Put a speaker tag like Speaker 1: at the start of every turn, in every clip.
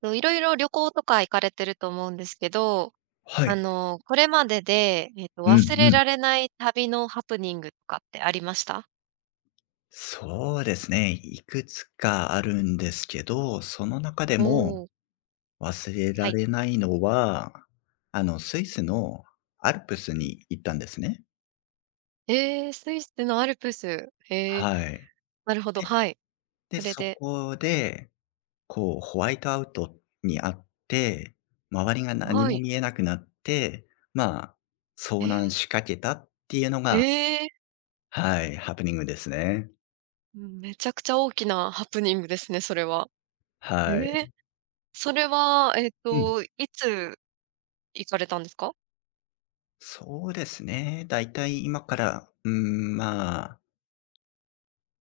Speaker 1: と、いろいろ旅行とか行かれてると思うんですけど、
Speaker 2: はい。
Speaker 1: これまでで、
Speaker 2: うん
Speaker 1: 忘れ
Speaker 2: うん。
Speaker 1: られない旅のハプニングとかってありました？
Speaker 2: そうですね。いくつかあるんですけど、その中で
Speaker 1: おお
Speaker 2: も
Speaker 1: ー、
Speaker 2: 忘れ
Speaker 1: は
Speaker 2: ら
Speaker 1: い。
Speaker 2: れないのは、スイスのアルプスに行ったんですね。
Speaker 1: えー、スイスのアルプス。えー、
Speaker 2: はい。
Speaker 1: なるほど、
Speaker 2: で、
Speaker 1: はい。そ
Speaker 2: で、
Speaker 1: れ
Speaker 2: そ
Speaker 1: で。
Speaker 2: こで、こう、ホワイトアウトにあって、周りが何
Speaker 1: は
Speaker 2: も
Speaker 1: い。
Speaker 2: 見えなくなって、まあ、
Speaker 1: え
Speaker 2: 遭難
Speaker 1: え、
Speaker 2: しかけたっていうのが、
Speaker 1: えー
Speaker 2: はい、ハプニングですね。
Speaker 1: めちゃくちゃ大きなハプニングですね、それは。え
Speaker 2: は
Speaker 1: ー
Speaker 2: い。
Speaker 1: それは、
Speaker 2: うん。
Speaker 1: いつ行かれたんですか？
Speaker 2: そうですね。だいたい今から、まあ、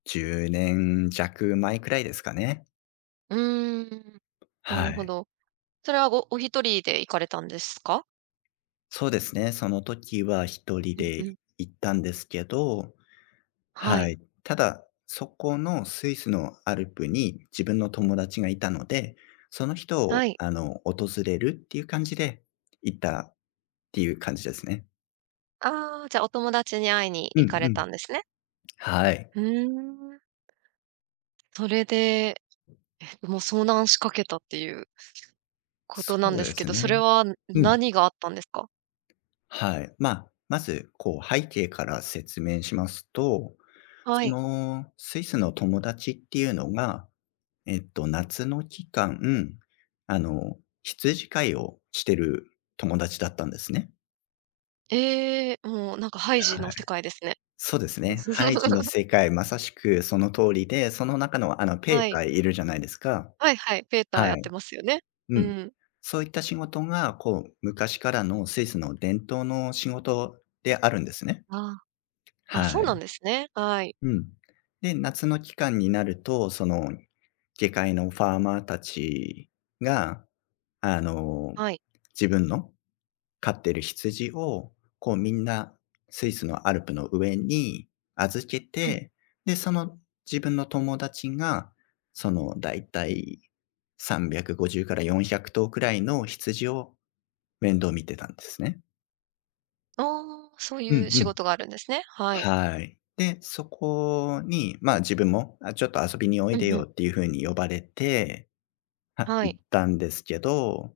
Speaker 2: 10年弱前くらいですかね。
Speaker 1: うーん、な
Speaker 2: は
Speaker 1: るほ
Speaker 2: い。
Speaker 1: ど。それはお一人で行かれたんですか？
Speaker 2: そうですね。その時は一人
Speaker 1: うんう
Speaker 2: で
Speaker 1: ん、
Speaker 2: 行ったんですけど、
Speaker 1: は
Speaker 2: は
Speaker 1: い。
Speaker 2: い。ただ、そこのスイスのアルプに自分の友達がいたので、その人
Speaker 1: は
Speaker 2: を、
Speaker 1: い。
Speaker 2: 訪れるっていう感じで行ったっていう感じですね。
Speaker 1: ああ、じゃあお友達に会いに
Speaker 2: う
Speaker 1: 行か
Speaker 2: ん
Speaker 1: れ
Speaker 2: うん。
Speaker 1: たんですね。
Speaker 2: はい。
Speaker 1: うーん。それで、もう遭難しかけたっていうこと
Speaker 2: そ
Speaker 1: なん
Speaker 2: う
Speaker 1: で
Speaker 2: で
Speaker 1: すけ
Speaker 2: す
Speaker 1: ど、それ
Speaker 2: ね。
Speaker 1: は
Speaker 2: うん。
Speaker 1: 何があったんですか？
Speaker 2: はい。まあ、まず、こう、背景から説明しますと、
Speaker 1: は
Speaker 2: そ
Speaker 1: い。
Speaker 2: の、スイスの友達っていうのが、夏の期間、羊飼いをしてる友達だったんですね。
Speaker 1: ええ、もうなんかハイジの
Speaker 2: はい。
Speaker 1: 世界ですね。
Speaker 2: そうですね。ハイジの 世界、まさしくその通りで、その中の、ペー
Speaker 1: は
Speaker 2: タ
Speaker 1: い。
Speaker 2: ーいるじゃないですか。
Speaker 1: はいはい、ペーターや
Speaker 2: は
Speaker 1: っ
Speaker 2: い。
Speaker 1: てますよね。
Speaker 2: う
Speaker 1: う
Speaker 2: ん。
Speaker 1: ん。
Speaker 2: そういった仕事が、こう、昔からのスイスの伝統の仕事であるんですね。
Speaker 1: ああ、あ、
Speaker 2: は
Speaker 1: そうなん
Speaker 2: い。
Speaker 1: ですね。はい。
Speaker 2: うん。で、夏の期間になると、その、下界のファーマーたちが、あの、
Speaker 1: はい。
Speaker 2: 自分の飼ってる羊を、こう、みんなスイスのアルプの上に預け
Speaker 1: うん。
Speaker 2: て、で、その自分の友達が、その、だいたい350から400頭くらいの羊を面倒見てたんですね。
Speaker 1: ああ、そう
Speaker 2: う
Speaker 1: いう
Speaker 2: んう
Speaker 1: 仕
Speaker 2: ん。
Speaker 1: 事があるんですね。はい。
Speaker 2: はい。で、そこに、まあ、自分も、あ、ちょっと遊びにお
Speaker 1: う
Speaker 2: いで
Speaker 1: んうん。
Speaker 2: よっていう風に呼ばれて、は
Speaker 1: は
Speaker 2: 行っ
Speaker 1: い。
Speaker 2: たんですけど、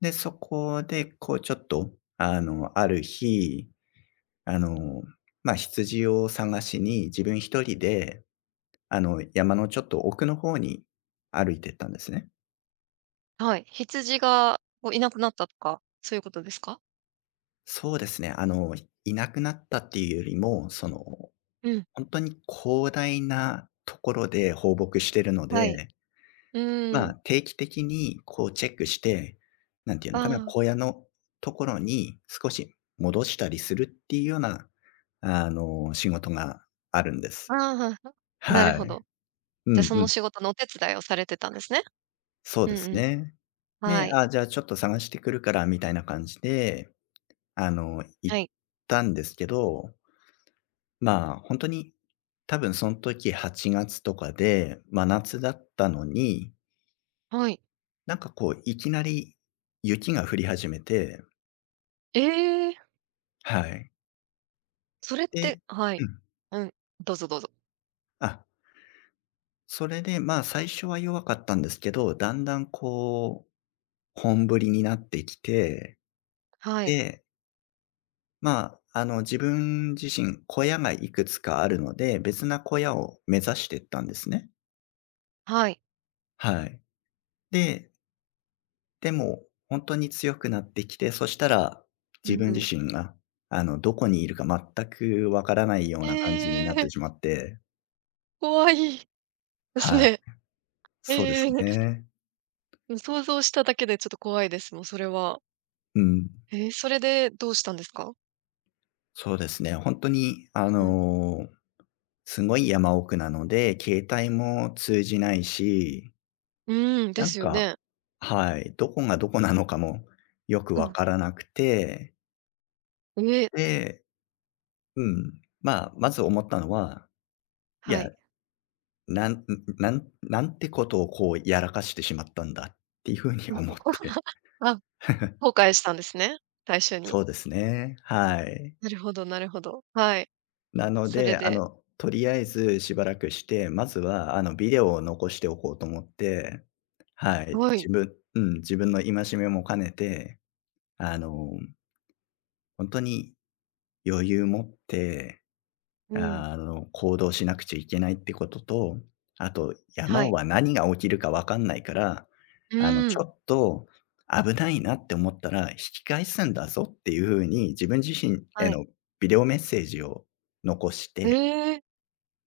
Speaker 2: で、そこでこうちょっと、ある日、あの、ま、羊を探しに自分一人で、山のちょっと奥の方に歩いてったんですね。
Speaker 1: はい。羊がこういなくなったとか、そういうことですか？
Speaker 2: そうですね、いなくなったっていうよりも、その、
Speaker 1: うん、
Speaker 2: 本当に広大なところで放牧してるの
Speaker 1: はい。
Speaker 2: で、
Speaker 1: うー
Speaker 2: まあ、
Speaker 1: ん。
Speaker 2: 定期的にこうチェックして、なんていうのかな、
Speaker 1: ああ、
Speaker 2: 小屋のところに少し戻したりするっていうような、仕事があるんで
Speaker 1: あ
Speaker 2: す。
Speaker 1: あ、な
Speaker 2: は
Speaker 1: るほ
Speaker 2: い。
Speaker 1: ど。
Speaker 2: う
Speaker 1: じゃ、
Speaker 2: ん
Speaker 1: そ
Speaker 2: う
Speaker 1: の
Speaker 2: ん。
Speaker 1: 仕事のお手伝いをされてたんですね。
Speaker 2: そう
Speaker 1: う
Speaker 2: で
Speaker 1: ん
Speaker 2: す
Speaker 1: うん。
Speaker 2: ね。
Speaker 1: は
Speaker 2: で、
Speaker 1: い。
Speaker 2: あ、じゃあちょっと探してくるからみたいな感じで、行
Speaker 1: は
Speaker 2: っ
Speaker 1: い。
Speaker 2: たんですけど、まあ、本当に多分その時8月とかで、真夏だったのに、
Speaker 1: はい。
Speaker 2: なんかこういきなり雪が降り始めて。
Speaker 1: ええ、
Speaker 2: はい。
Speaker 1: それって。
Speaker 2: で、
Speaker 1: はい。
Speaker 2: うん。
Speaker 1: うん。どうぞどうぞ。
Speaker 2: あ、それで、まあ、最初は弱かったんですけど、だんだんこう、本振りになってきて、
Speaker 1: はい。
Speaker 2: で、まあ、自分自身、小屋がいくつかあるので、別な小屋を目指してったんですね。
Speaker 1: はい。
Speaker 2: はい。で、でも、本当に強くなってきて、そしたら、
Speaker 1: う
Speaker 2: 自
Speaker 1: ん
Speaker 2: 分
Speaker 1: うん。
Speaker 2: 自身が、どこにいるか全くわからないよう
Speaker 1: え
Speaker 2: な感じになって
Speaker 1: え、
Speaker 2: しまって。
Speaker 1: 怖いです
Speaker 2: はい、
Speaker 1: ね。
Speaker 2: そうで
Speaker 1: え
Speaker 2: す
Speaker 1: え。
Speaker 2: ね。
Speaker 1: うん、想像しただけでちょっと怖いです、もうそれは。
Speaker 2: うん。
Speaker 1: ええ、それでどうしたんですか？
Speaker 2: そうですね、本当に、
Speaker 1: うん。
Speaker 2: すごい山奥なので、携帯も通じないし、
Speaker 1: うーん、で
Speaker 2: なん
Speaker 1: すよ
Speaker 2: か、
Speaker 1: ね。
Speaker 2: はい、どこがどこなのかもよく
Speaker 1: う
Speaker 2: わ
Speaker 1: ん。
Speaker 2: からなくて、
Speaker 1: ええ、
Speaker 2: で、うん、まあ、まず思ったのは、い
Speaker 1: は
Speaker 2: や、
Speaker 1: い。
Speaker 2: なんなんてことをこうやらかしてしまったんだっていうふうに思って。
Speaker 1: あ、後悔したんですね、最初に。
Speaker 2: そうですね、はい。
Speaker 1: なるほどなるほど。はい。
Speaker 2: なの
Speaker 1: それ
Speaker 2: で、
Speaker 1: で。
Speaker 2: とりあえずしばらくして、まずはビデオを残しておこうと思って、はい、
Speaker 1: はい。
Speaker 2: 自分の戒めも兼ねて、あの、本当に余裕持って、
Speaker 1: うん。
Speaker 2: 行動しなくちゃいけないってことと、あと、
Speaker 1: は
Speaker 2: 山
Speaker 1: い。
Speaker 2: は何が起きるか分かんないから、
Speaker 1: うー
Speaker 2: ちょ
Speaker 1: ん。
Speaker 2: っと危ないなって思ったら引き返すんだぞっていうふうに自分自身へ
Speaker 1: はい。
Speaker 2: のビデオメッセージを残して。
Speaker 1: ええ。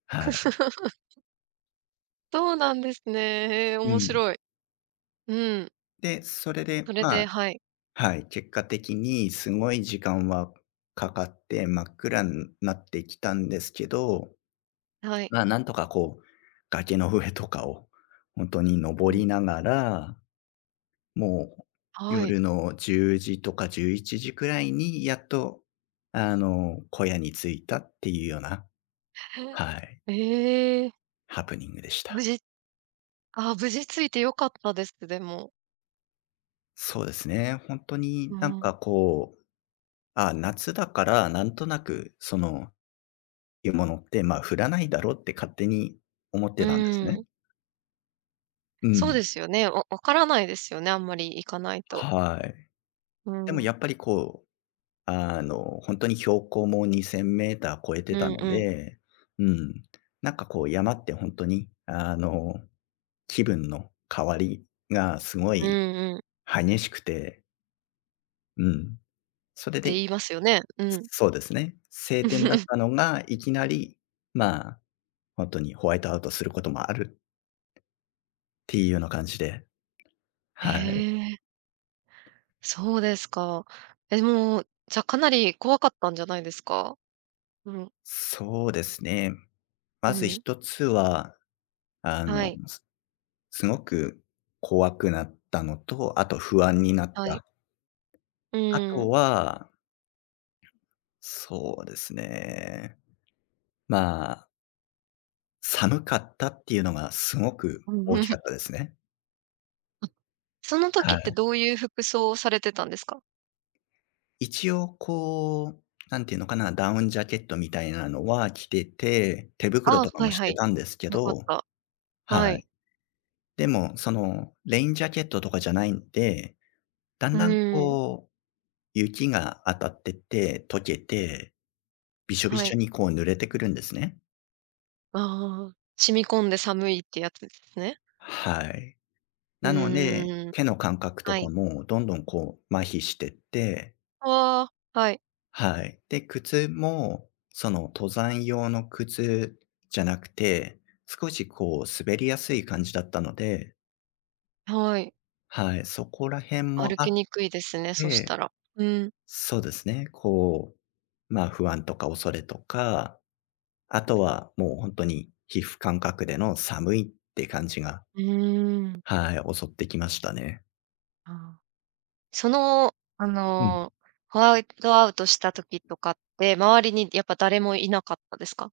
Speaker 2: はい、
Speaker 1: そうなんですね。へえ、
Speaker 2: う
Speaker 1: 面
Speaker 2: ん。
Speaker 1: 白い。うん。
Speaker 2: で、それ
Speaker 1: そ
Speaker 2: で、
Speaker 1: れ
Speaker 2: ま
Speaker 1: で。
Speaker 2: あ、
Speaker 1: はい。
Speaker 2: はい、結果的にすごい時間はかかって真っ暗になってきたんですけど、
Speaker 1: はい。
Speaker 2: まあ、なんとかこう、崖の上とかを本当に
Speaker 1: う
Speaker 2: 登
Speaker 1: ん。
Speaker 2: りながら、もう
Speaker 1: はい。
Speaker 2: 夜の10時とか11時くらいにやっと、小屋に着いたっていうような、はい、
Speaker 1: ええ、
Speaker 2: ハプニングでし
Speaker 1: 無
Speaker 2: た。
Speaker 1: 事無事ついて良かったです、でも。
Speaker 2: そうですね、本当
Speaker 1: う
Speaker 2: になん
Speaker 1: ん。
Speaker 2: かこう、あ、夏だからなんとなくそのいうものって、まあ、降らないだろうって勝手に思っ
Speaker 1: う
Speaker 2: てたんですね。
Speaker 1: ん。
Speaker 2: う
Speaker 1: そう
Speaker 2: ん。
Speaker 1: ですよね。分からないですよね、あんまり行かないと。
Speaker 2: はい。
Speaker 1: う
Speaker 2: でも
Speaker 1: ん。
Speaker 2: やっぱりこう、ほんとに標高も 2000m 超え
Speaker 1: う
Speaker 2: てた
Speaker 1: ん
Speaker 2: の
Speaker 1: うん。
Speaker 2: で、うん、なんかこう山ってほんとに、気分の変わりがすご
Speaker 1: うん
Speaker 2: い
Speaker 1: うん。っ
Speaker 2: 激しくて、うん。それ
Speaker 1: て言
Speaker 2: で、
Speaker 1: いますよね。うん。
Speaker 2: そうですね、晴天だった のが、いきなり、まあ、ほんとにホワイトアウトすることもあるっていうような感じで、
Speaker 1: え
Speaker 2: はい。
Speaker 1: え。そうですか。え、もう、じゃ、かなり怖かったんじゃないですか？うん、
Speaker 2: そうですね。
Speaker 1: う
Speaker 2: まず
Speaker 1: ん。
Speaker 2: 一つは、あ
Speaker 1: は
Speaker 2: の、
Speaker 1: い、
Speaker 2: すすごく怖くなったのと、あと不安になっ
Speaker 1: はい。
Speaker 2: た。
Speaker 1: う
Speaker 2: あ
Speaker 1: ー
Speaker 2: と
Speaker 1: ん。
Speaker 2: は、そうですね、まあ、寒かったっていうのがすごく
Speaker 1: う
Speaker 2: 大
Speaker 1: ん
Speaker 2: きかったですね。
Speaker 1: その時
Speaker 2: は
Speaker 1: って
Speaker 2: い。
Speaker 1: どういう服装をされてたんですか？
Speaker 2: 一応こう、なんていうのかな、ダウンジャケットみたいなのは着てて、手袋
Speaker 1: ああ、
Speaker 2: とか
Speaker 1: はい
Speaker 2: もし
Speaker 1: は
Speaker 2: て
Speaker 1: い。
Speaker 2: たんですけ
Speaker 1: よかっ
Speaker 2: ど、
Speaker 1: た。は
Speaker 2: はい。
Speaker 1: い。
Speaker 2: でも、そのレインジャケットとかじゃないんで、だ
Speaker 1: う
Speaker 2: んだん
Speaker 1: ーん、
Speaker 2: こう雪が当たってて、溶けて、びしょび
Speaker 1: は
Speaker 2: しょ
Speaker 1: い。
Speaker 2: にこう濡れてくるんですね。
Speaker 1: ああ、染み込んで寒いってやつですね。
Speaker 2: はい。
Speaker 1: う
Speaker 2: なので、
Speaker 1: ーん、
Speaker 2: 手の感覚と
Speaker 1: は
Speaker 2: か
Speaker 1: い。
Speaker 2: もどんどんこう麻痺してって、
Speaker 1: ああ、はい、
Speaker 2: はい。で、靴も、その登山用の靴じゃなくて、少しこう滑りやすい感じだったので、
Speaker 1: はい。
Speaker 2: はい、そこら辺も
Speaker 1: 歩
Speaker 2: あ
Speaker 1: き
Speaker 2: っ
Speaker 1: にくいですね、そした
Speaker 2: て、
Speaker 1: ら。うん、
Speaker 2: そうですね、こう、まあ不安とか恐れとかあとは、もう本当に皮膚感覚での寒いって感じが、
Speaker 1: うーん、
Speaker 2: はい、襲ってきましたね。
Speaker 1: ああ。その、あ
Speaker 2: うん。
Speaker 1: の、ホワイトアウトした時とかって、周りにやっぱ誰もいなかったですか？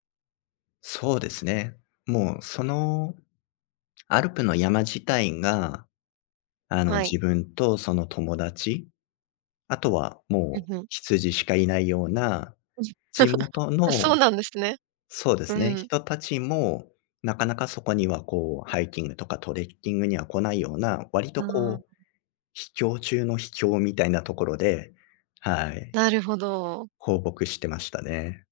Speaker 2: そうですね。もうそのアルプの山自体が、
Speaker 1: はい。
Speaker 2: 自分とその友達、あとはもう
Speaker 1: うんうん。
Speaker 2: 羊しかいないような地 元
Speaker 1: あ、そう
Speaker 2: の、
Speaker 1: なんですね。
Speaker 2: そうで
Speaker 1: う
Speaker 2: すね、
Speaker 1: ん。
Speaker 2: 人たちも、なかなかそこにはこうハイキングとかトレッキングには来ないような、割と
Speaker 1: あ
Speaker 2: こう、
Speaker 1: あ、
Speaker 2: 秘境中の秘境みたいなところで、はい、
Speaker 1: なるほど。
Speaker 2: 放牧してましたね。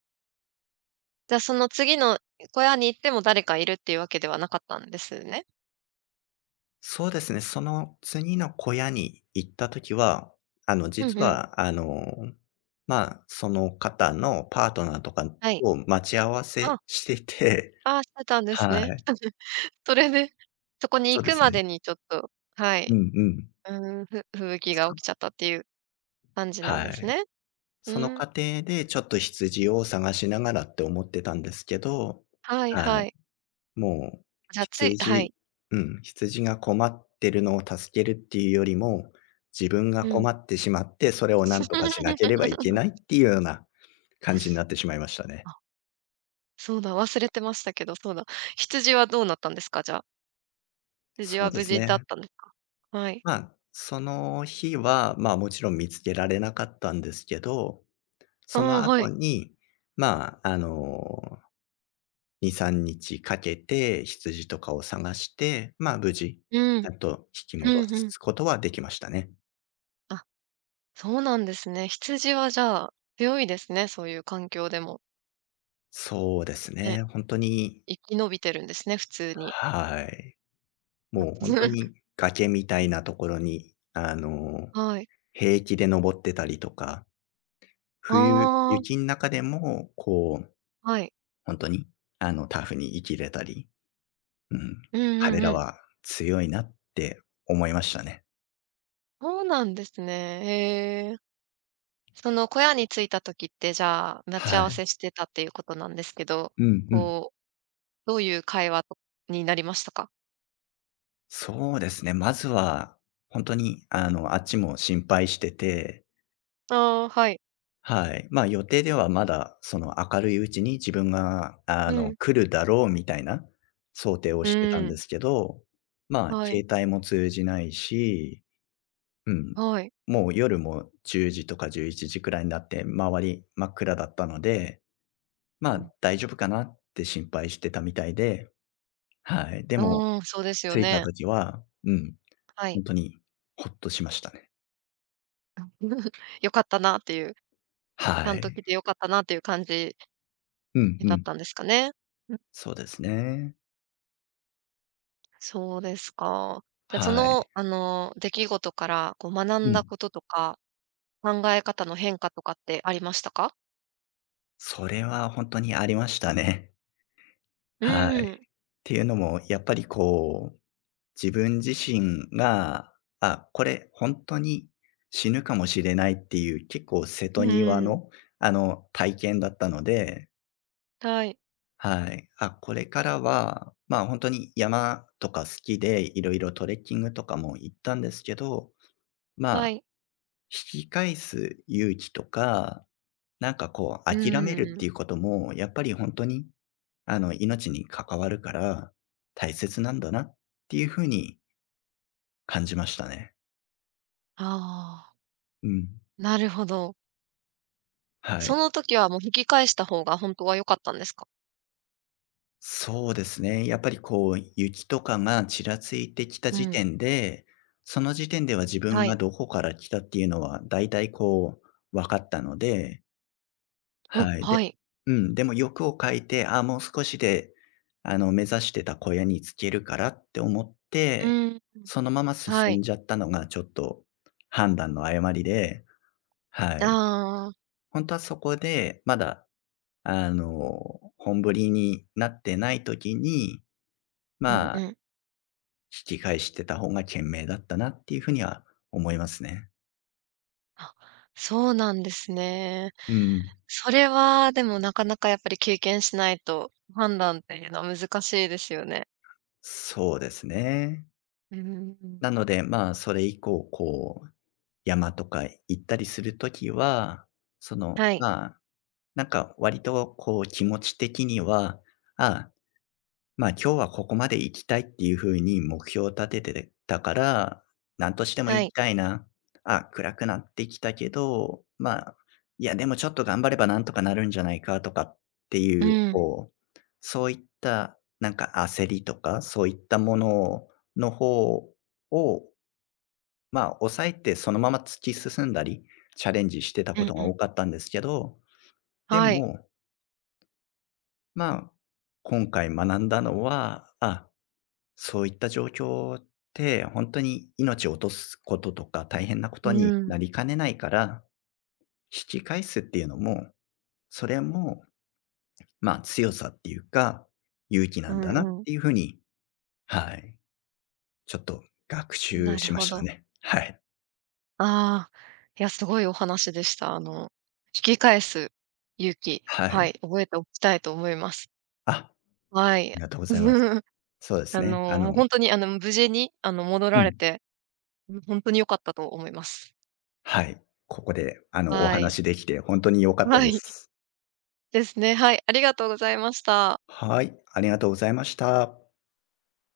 Speaker 1: じゃ、その次の小屋に行っても誰かいるっていうわけではなかったんですね。
Speaker 2: そうですね、その次の小屋に行った時は、
Speaker 1: う
Speaker 2: 実
Speaker 1: んうん。
Speaker 2: は、ま、あその方のパートナーとか
Speaker 1: はい。
Speaker 2: を待ち合わ
Speaker 1: あ、
Speaker 2: せしてて、
Speaker 1: ああ、してたんです
Speaker 2: は
Speaker 1: ね。
Speaker 2: い、
Speaker 1: それで、そこに
Speaker 2: そう
Speaker 1: 行
Speaker 2: で
Speaker 1: く
Speaker 2: す
Speaker 1: ま
Speaker 2: ね。
Speaker 1: でにちょっと、は
Speaker 2: う
Speaker 1: い、
Speaker 2: んうん。
Speaker 1: うん、吹雪が起きちゃっ
Speaker 2: そ
Speaker 1: たっていう感じなん
Speaker 2: は
Speaker 1: です
Speaker 2: い。
Speaker 1: ね。
Speaker 2: そ
Speaker 1: う
Speaker 2: の
Speaker 1: ん、
Speaker 2: 過程でちょっと羊を探しながらって思ってたんですけど、
Speaker 1: はい
Speaker 2: はい。
Speaker 1: はい。
Speaker 2: もう、
Speaker 1: じゃあ、つい。は
Speaker 2: 羊
Speaker 1: い。
Speaker 2: うん、羊が困ってるのを助けるっていうよりも、自分が
Speaker 1: う
Speaker 2: 困
Speaker 1: ん。
Speaker 2: ってしまって、それを何とかしなければいけ ないっていうような感じになってしまいましたね。
Speaker 1: あ、そうだ、忘れてましたけど、そうだ。羊はどうなったんですか？じゃあ。羊
Speaker 2: そ
Speaker 1: は
Speaker 2: うで
Speaker 1: 無
Speaker 2: す
Speaker 1: 事だっ
Speaker 2: ね。
Speaker 1: たんですか？はい。
Speaker 2: まあ、その日は、まあ、もちろん見つけられなかったんですけど、そ
Speaker 1: ああ、
Speaker 2: の
Speaker 1: は
Speaker 2: 後
Speaker 1: い。
Speaker 2: に、まあ、2、3日かけて羊とかを探して、まあ、無事、
Speaker 1: う
Speaker 2: ち
Speaker 1: ん。
Speaker 2: ゃんと引き
Speaker 1: う
Speaker 2: 戻
Speaker 1: んうん。
Speaker 2: すことはできましたね。
Speaker 1: あ、そうなんですね。羊はじゃあ、強いですね、そういう環境でも。
Speaker 2: そうですね。
Speaker 1: ね、
Speaker 2: 本当に、
Speaker 1: 生き延びてるんですね、普通に。
Speaker 2: はい。もう本当 に崖みたいなところに、
Speaker 1: はい。
Speaker 2: 平気で登ってたりとか、冬、
Speaker 1: あ
Speaker 2: 雪
Speaker 1: あ、
Speaker 2: の中でも、こう、
Speaker 1: はい。
Speaker 2: 本当に、タフに生きれたり、うん、
Speaker 1: うんう
Speaker 2: 彼
Speaker 1: んう
Speaker 2: ら
Speaker 1: ん。
Speaker 2: は強いなって思いましたね。
Speaker 1: そうなんですね。へえ。その小屋に着いた時って、じゃあ、待ち
Speaker 2: は
Speaker 1: 合わ
Speaker 2: い。
Speaker 1: せしてたっていうことなんですけど、
Speaker 2: うんうん。
Speaker 1: こうどういう会話になりましたか？
Speaker 2: そうですね、まずは本当に、
Speaker 1: うん。
Speaker 2: あっちも心配してて。
Speaker 1: ああ、はい。
Speaker 2: はい。予定ではまだその明るいうちに自分が、
Speaker 1: うん。
Speaker 2: 来るだろうみたいな想定を
Speaker 1: う
Speaker 2: してたん
Speaker 1: ー
Speaker 2: で
Speaker 1: ん。
Speaker 2: すけど、
Speaker 1: はい。
Speaker 2: 携帯も通じないし、うん、
Speaker 1: はい。
Speaker 2: もう夜も10時とか11時くらいになって周り真っ暗だったので、
Speaker 1: うん。
Speaker 2: 大丈夫かなって心配してたみたいで、はい。でも、
Speaker 1: ああ、そうですよ
Speaker 2: 着いた
Speaker 1: ね。
Speaker 2: 時は、うん、
Speaker 1: はい。
Speaker 2: 本当にほっとしましたね。
Speaker 1: 良かったなっていう、ち
Speaker 2: は
Speaker 1: ゃんと
Speaker 2: い。
Speaker 1: 来て良かったなっていう感じ
Speaker 2: うんう
Speaker 1: だっ
Speaker 2: ん。
Speaker 1: たんですかね。うん、
Speaker 2: そうですね。
Speaker 1: そうですか。じゃあ、
Speaker 2: はい。
Speaker 1: 出来事からこう学
Speaker 2: う
Speaker 1: んだ
Speaker 2: ん。
Speaker 1: こととか、考え方の変化とかってありましたか？
Speaker 2: それは本当にありましたね。
Speaker 1: う
Speaker 2: はい。っ
Speaker 1: ーん。
Speaker 2: ていうのも、やっぱりこう、自分自身が、あ、これ本当に死ぬかもしれないっていう結構瀬
Speaker 1: う
Speaker 2: 戸際
Speaker 1: ーん。
Speaker 2: の、体験だったので、
Speaker 1: はい。
Speaker 2: はい。あ、これからは、本当に山とか好きで、いろいろトレッキングとかも行ったんですけど、ま
Speaker 1: は
Speaker 2: あ、
Speaker 1: い。
Speaker 2: 引き返す勇気とか、なんかこ
Speaker 1: う
Speaker 2: う諦めるっ
Speaker 1: ーん。
Speaker 2: ていうことも、やっぱり本当に命に関わるから、大切なんだなっていう風に感じましたね。
Speaker 1: ああ、
Speaker 2: うん。
Speaker 1: なるほど。
Speaker 2: は
Speaker 1: そ
Speaker 2: い。
Speaker 1: の時はもう引き返した方が本当は良かったんですか？
Speaker 2: そうですね。やっぱりこう、雪とかがちらついてきた
Speaker 1: う
Speaker 2: 時
Speaker 1: ん。
Speaker 2: 点で、その時点では自
Speaker 1: は
Speaker 2: 分が
Speaker 1: い。
Speaker 2: どこから来たっていうのは、だいたいこう、分かったので、
Speaker 1: うん、
Speaker 2: はい。
Speaker 1: は
Speaker 2: で、
Speaker 1: い。
Speaker 2: うん、でも欲を書いて、ああ、もう少しで、目指してた小屋に着けるからって思っ
Speaker 1: う
Speaker 2: て、
Speaker 1: ん、
Speaker 2: そのまま
Speaker 1: は
Speaker 2: 進
Speaker 1: い。
Speaker 2: んじゃったのがちょっと判断の誤りで、はい。
Speaker 1: ああ、
Speaker 2: 本当はそこで、まだ、本振りになってない時に、
Speaker 1: うん
Speaker 2: ま
Speaker 1: う
Speaker 2: あ、
Speaker 1: ん。
Speaker 2: 引き返してた方が賢明だったなっていうふうには思いますね。
Speaker 1: あ、そうなんですね。
Speaker 2: うん。
Speaker 1: それはでもなかなかやっぱり経験しないと、判断っていうのは難しいですよね。
Speaker 2: そうですね。
Speaker 1: うん。
Speaker 2: なので、それ以降、こう、山とか行ったりする時は、その、
Speaker 1: はい、
Speaker 2: なんか割とこう気持ち的には、あ、今日はここまで行きたいっていうふうに目標を立ててたから、なんとしても
Speaker 1: は
Speaker 2: 行
Speaker 1: い。
Speaker 2: きたいな。あ、暗くなってきたけど、いやでもちょっと頑張ればなんとかなるんじゃないかとかって
Speaker 1: う
Speaker 2: いう、
Speaker 1: ん、
Speaker 2: こう、そういったなんか焦りとか、そういったものの方を、抑えてそのまま突き進んだり、チャレンジしてた
Speaker 1: う
Speaker 2: こ
Speaker 1: ん
Speaker 2: と
Speaker 1: う
Speaker 2: が
Speaker 1: ん。
Speaker 2: 多かったんですけど、で
Speaker 1: はい。
Speaker 2: も、まあ、今回学んだのは、あ、そういった状況って、本当に命を落とすこととか大変なこ
Speaker 1: う
Speaker 2: とにな
Speaker 1: ん、
Speaker 2: りかねないから、引き返すっていうのも、それも、ま、強さっていうか、勇気
Speaker 1: う
Speaker 2: なんだなっ
Speaker 1: んうん。
Speaker 2: ていうふうに、はい、ちょっと学習
Speaker 1: なる
Speaker 2: しま
Speaker 1: ほ
Speaker 2: した
Speaker 1: ど。
Speaker 2: ね。はい。
Speaker 1: ああ、いや、すごいお話でした。引き返す勇気、
Speaker 2: は
Speaker 1: は
Speaker 2: い。
Speaker 1: い、覚えておきたいと思います。
Speaker 2: あ、あ
Speaker 1: はい。
Speaker 2: りがとうございます。そうですね。あ
Speaker 1: もう
Speaker 2: の、
Speaker 1: 本当に、無事に、戻
Speaker 2: う
Speaker 1: られ
Speaker 2: ん。
Speaker 1: て、本当に良かったと思います。
Speaker 2: はい。ここで、お
Speaker 1: はい。
Speaker 2: 話できて本当に良かった
Speaker 1: は
Speaker 2: で
Speaker 1: い、
Speaker 2: す。
Speaker 1: ですね。はい、ありがとうございました。
Speaker 2: はい、ありがとうございました。